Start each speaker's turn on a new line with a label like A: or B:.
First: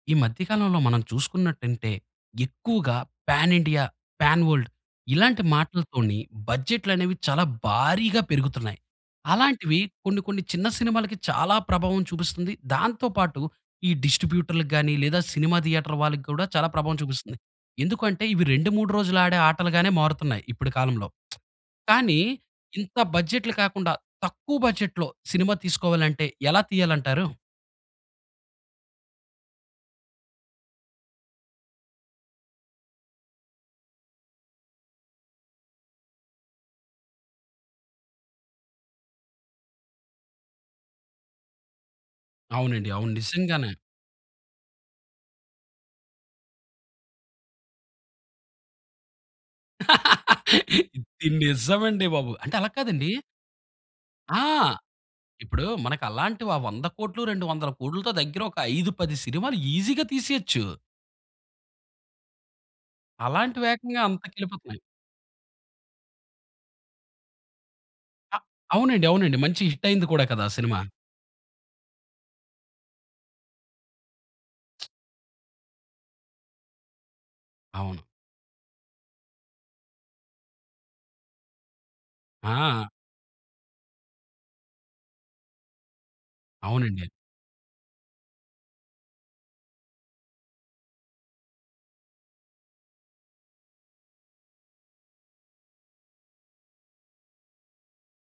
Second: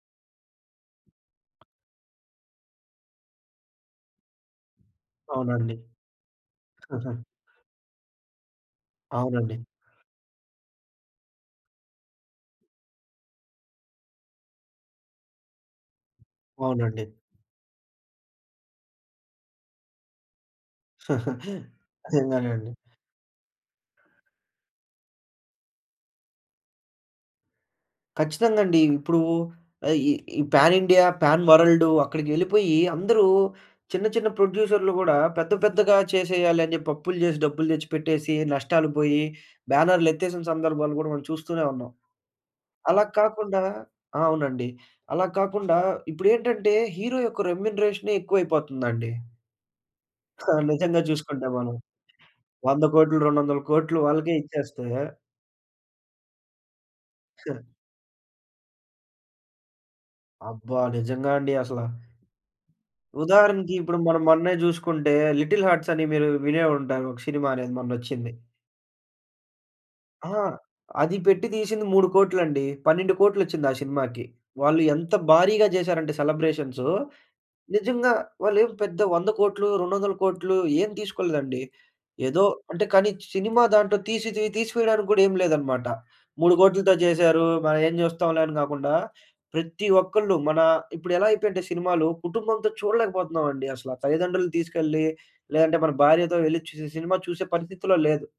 A: ఈ మధ్య కాలంలో మనం చూసుకున్నట్టంటే, ఎక్కువగా పాన్ ఇండియా, పాన్ వల్డ్ ఇలాంటి
B: అవునండి.
A: మాటలతోని బడ్జెట్లనేవి చాలా భారీగా పెరుగుతున్నాయి.
B: అవునండి.
A: అలాంటివి కొన్ని కొన్ని చిన్న సినిమాలకి చాలా ప్రభావం చూపిస్తుంది. దాంతో పాటు ఈ డిస్ట్రిబ్యూటర్లకు గానీ, లేదా సినిమా థియేటర్ వాళ్ళికి గూడా చాలా ప్రభావం
B: అవునండి.
A: చూపిస్తుంది. ఎందుకు అంటే, ఇవి 2, 3 రోజులాడే ఆటలుగానే మారుతున్నాయి ఇప్పుడి కాలంలో, కానీ
B: నిజంగానే అండి.
A: ఇంత బడ్జెట్లు కాకుండా, తక్కువ బడ్జెట్‌లో సినిమా తీసుకోవాలంటే, ఎలా తియ్యాలంటారు?
B: ఖచ్చితంగండీ. ఇప్పుడూ ఆహ్, ఈ, ఈ పాన్ ఇండియా, పాన్ వరల్డు అక్కడికి వెళ్ళిపోయి అందరూ, చిన్న చిన్న ప్రొడ్యూసర్లు గూడా పెద్ద పెద్దగా చేసేయాలని జెప్పి అప్పులు జేసి, డబ్బులు తెచ్చిపెట్టేసి, నష్టాలుగుబోయి, బ్యానర్లెత్తేసిన సందర్భాలు గూడా మనం చూస్తూనే ఉన్నాం.
A: అవునండి.
B: అలాగ
A: అవును.
B: కాకుండా
A: నిజంగానే.
B: ఆ! అవునండి. అలాగ కాకుండా ఇప్పుడేంటంటే, హీరో యొక్క రెమ్యునరేషనే ఎక్కువైపోతందండి. ఆ! నిజంగా
A: ఇది
B: చూసుకుంటే మనం.
A: నిజమండి బాబు. అంటే, అలాగ
B: 100
A: కాదండి.
B: కోట్లు, 200ల కోట్లు వాళ్ళకే
A: ఆ!
B: ఇచ్చేస్తే
A: ఇప్పుడూ మనకలాంటివా 100 కోట్లు, 200 కోట్లుతో దగ్గర ఒక 5, 10 సినిమాలు ఈజీగా తీసేయొచ్చు.
B: అబ్బా! నిజంగా అండి అసలా. ఉదాహరణకి ఇప్పుడు
A: అలాంటివేకంగా
B: మనం మొన్నే
A: అంతకెళ్ళిపోతన్నాయి.
B: జూసుకుంటే, 'లిటిల్ హార్ట్స్' అని మీరు వినే ఉంటారు. ఒక షినిమా అనేది మొన్నొచ్చింది.
A: ఆ! అవునండి. అవునండి. మంచి హిట్టయింది కూడా
B: ఆ!
A: కదా సినిమా.
B: అది పెట్టి తీషింది 3 కోట్లండి. 12 కోట్లొచ్చింది ఆ షినిమాకి. వాళ్ళు ఎంత భారీగా జేసారంటే సెలబ్రేషన్సు,
A: అవును.
B: నిజంగా వాళ్ళేమి పెద్ద 100 కోట్లు, 200ల కోట్లు ఏం తీసుకోలేదండి, ఏదో. అంటే,
A: ఆ!
B: కానీ సినిమా దాంటో తీసి తి తీసివెయడానికి గూడా ఏం లేదనమాట. 3 కోట్లతో
A: అవునండి.
B: చేశారు, మన ఏం జూస్తాంలే అని గాకుండా, ప్రతి ఒక్కళ్ళు మనా ఇప్పుడెలా అయిపోయంటే సినిమాలు, కుటుంబంతో చూడలేకపోతున్నావండి అసల. తల్లిదండ్రులని తీసుకెళ్ళి, లేదంటే మన భార్యతో వెళ్లి చూసే, సినిమా చూసే పరిస్థితిలో లేదు.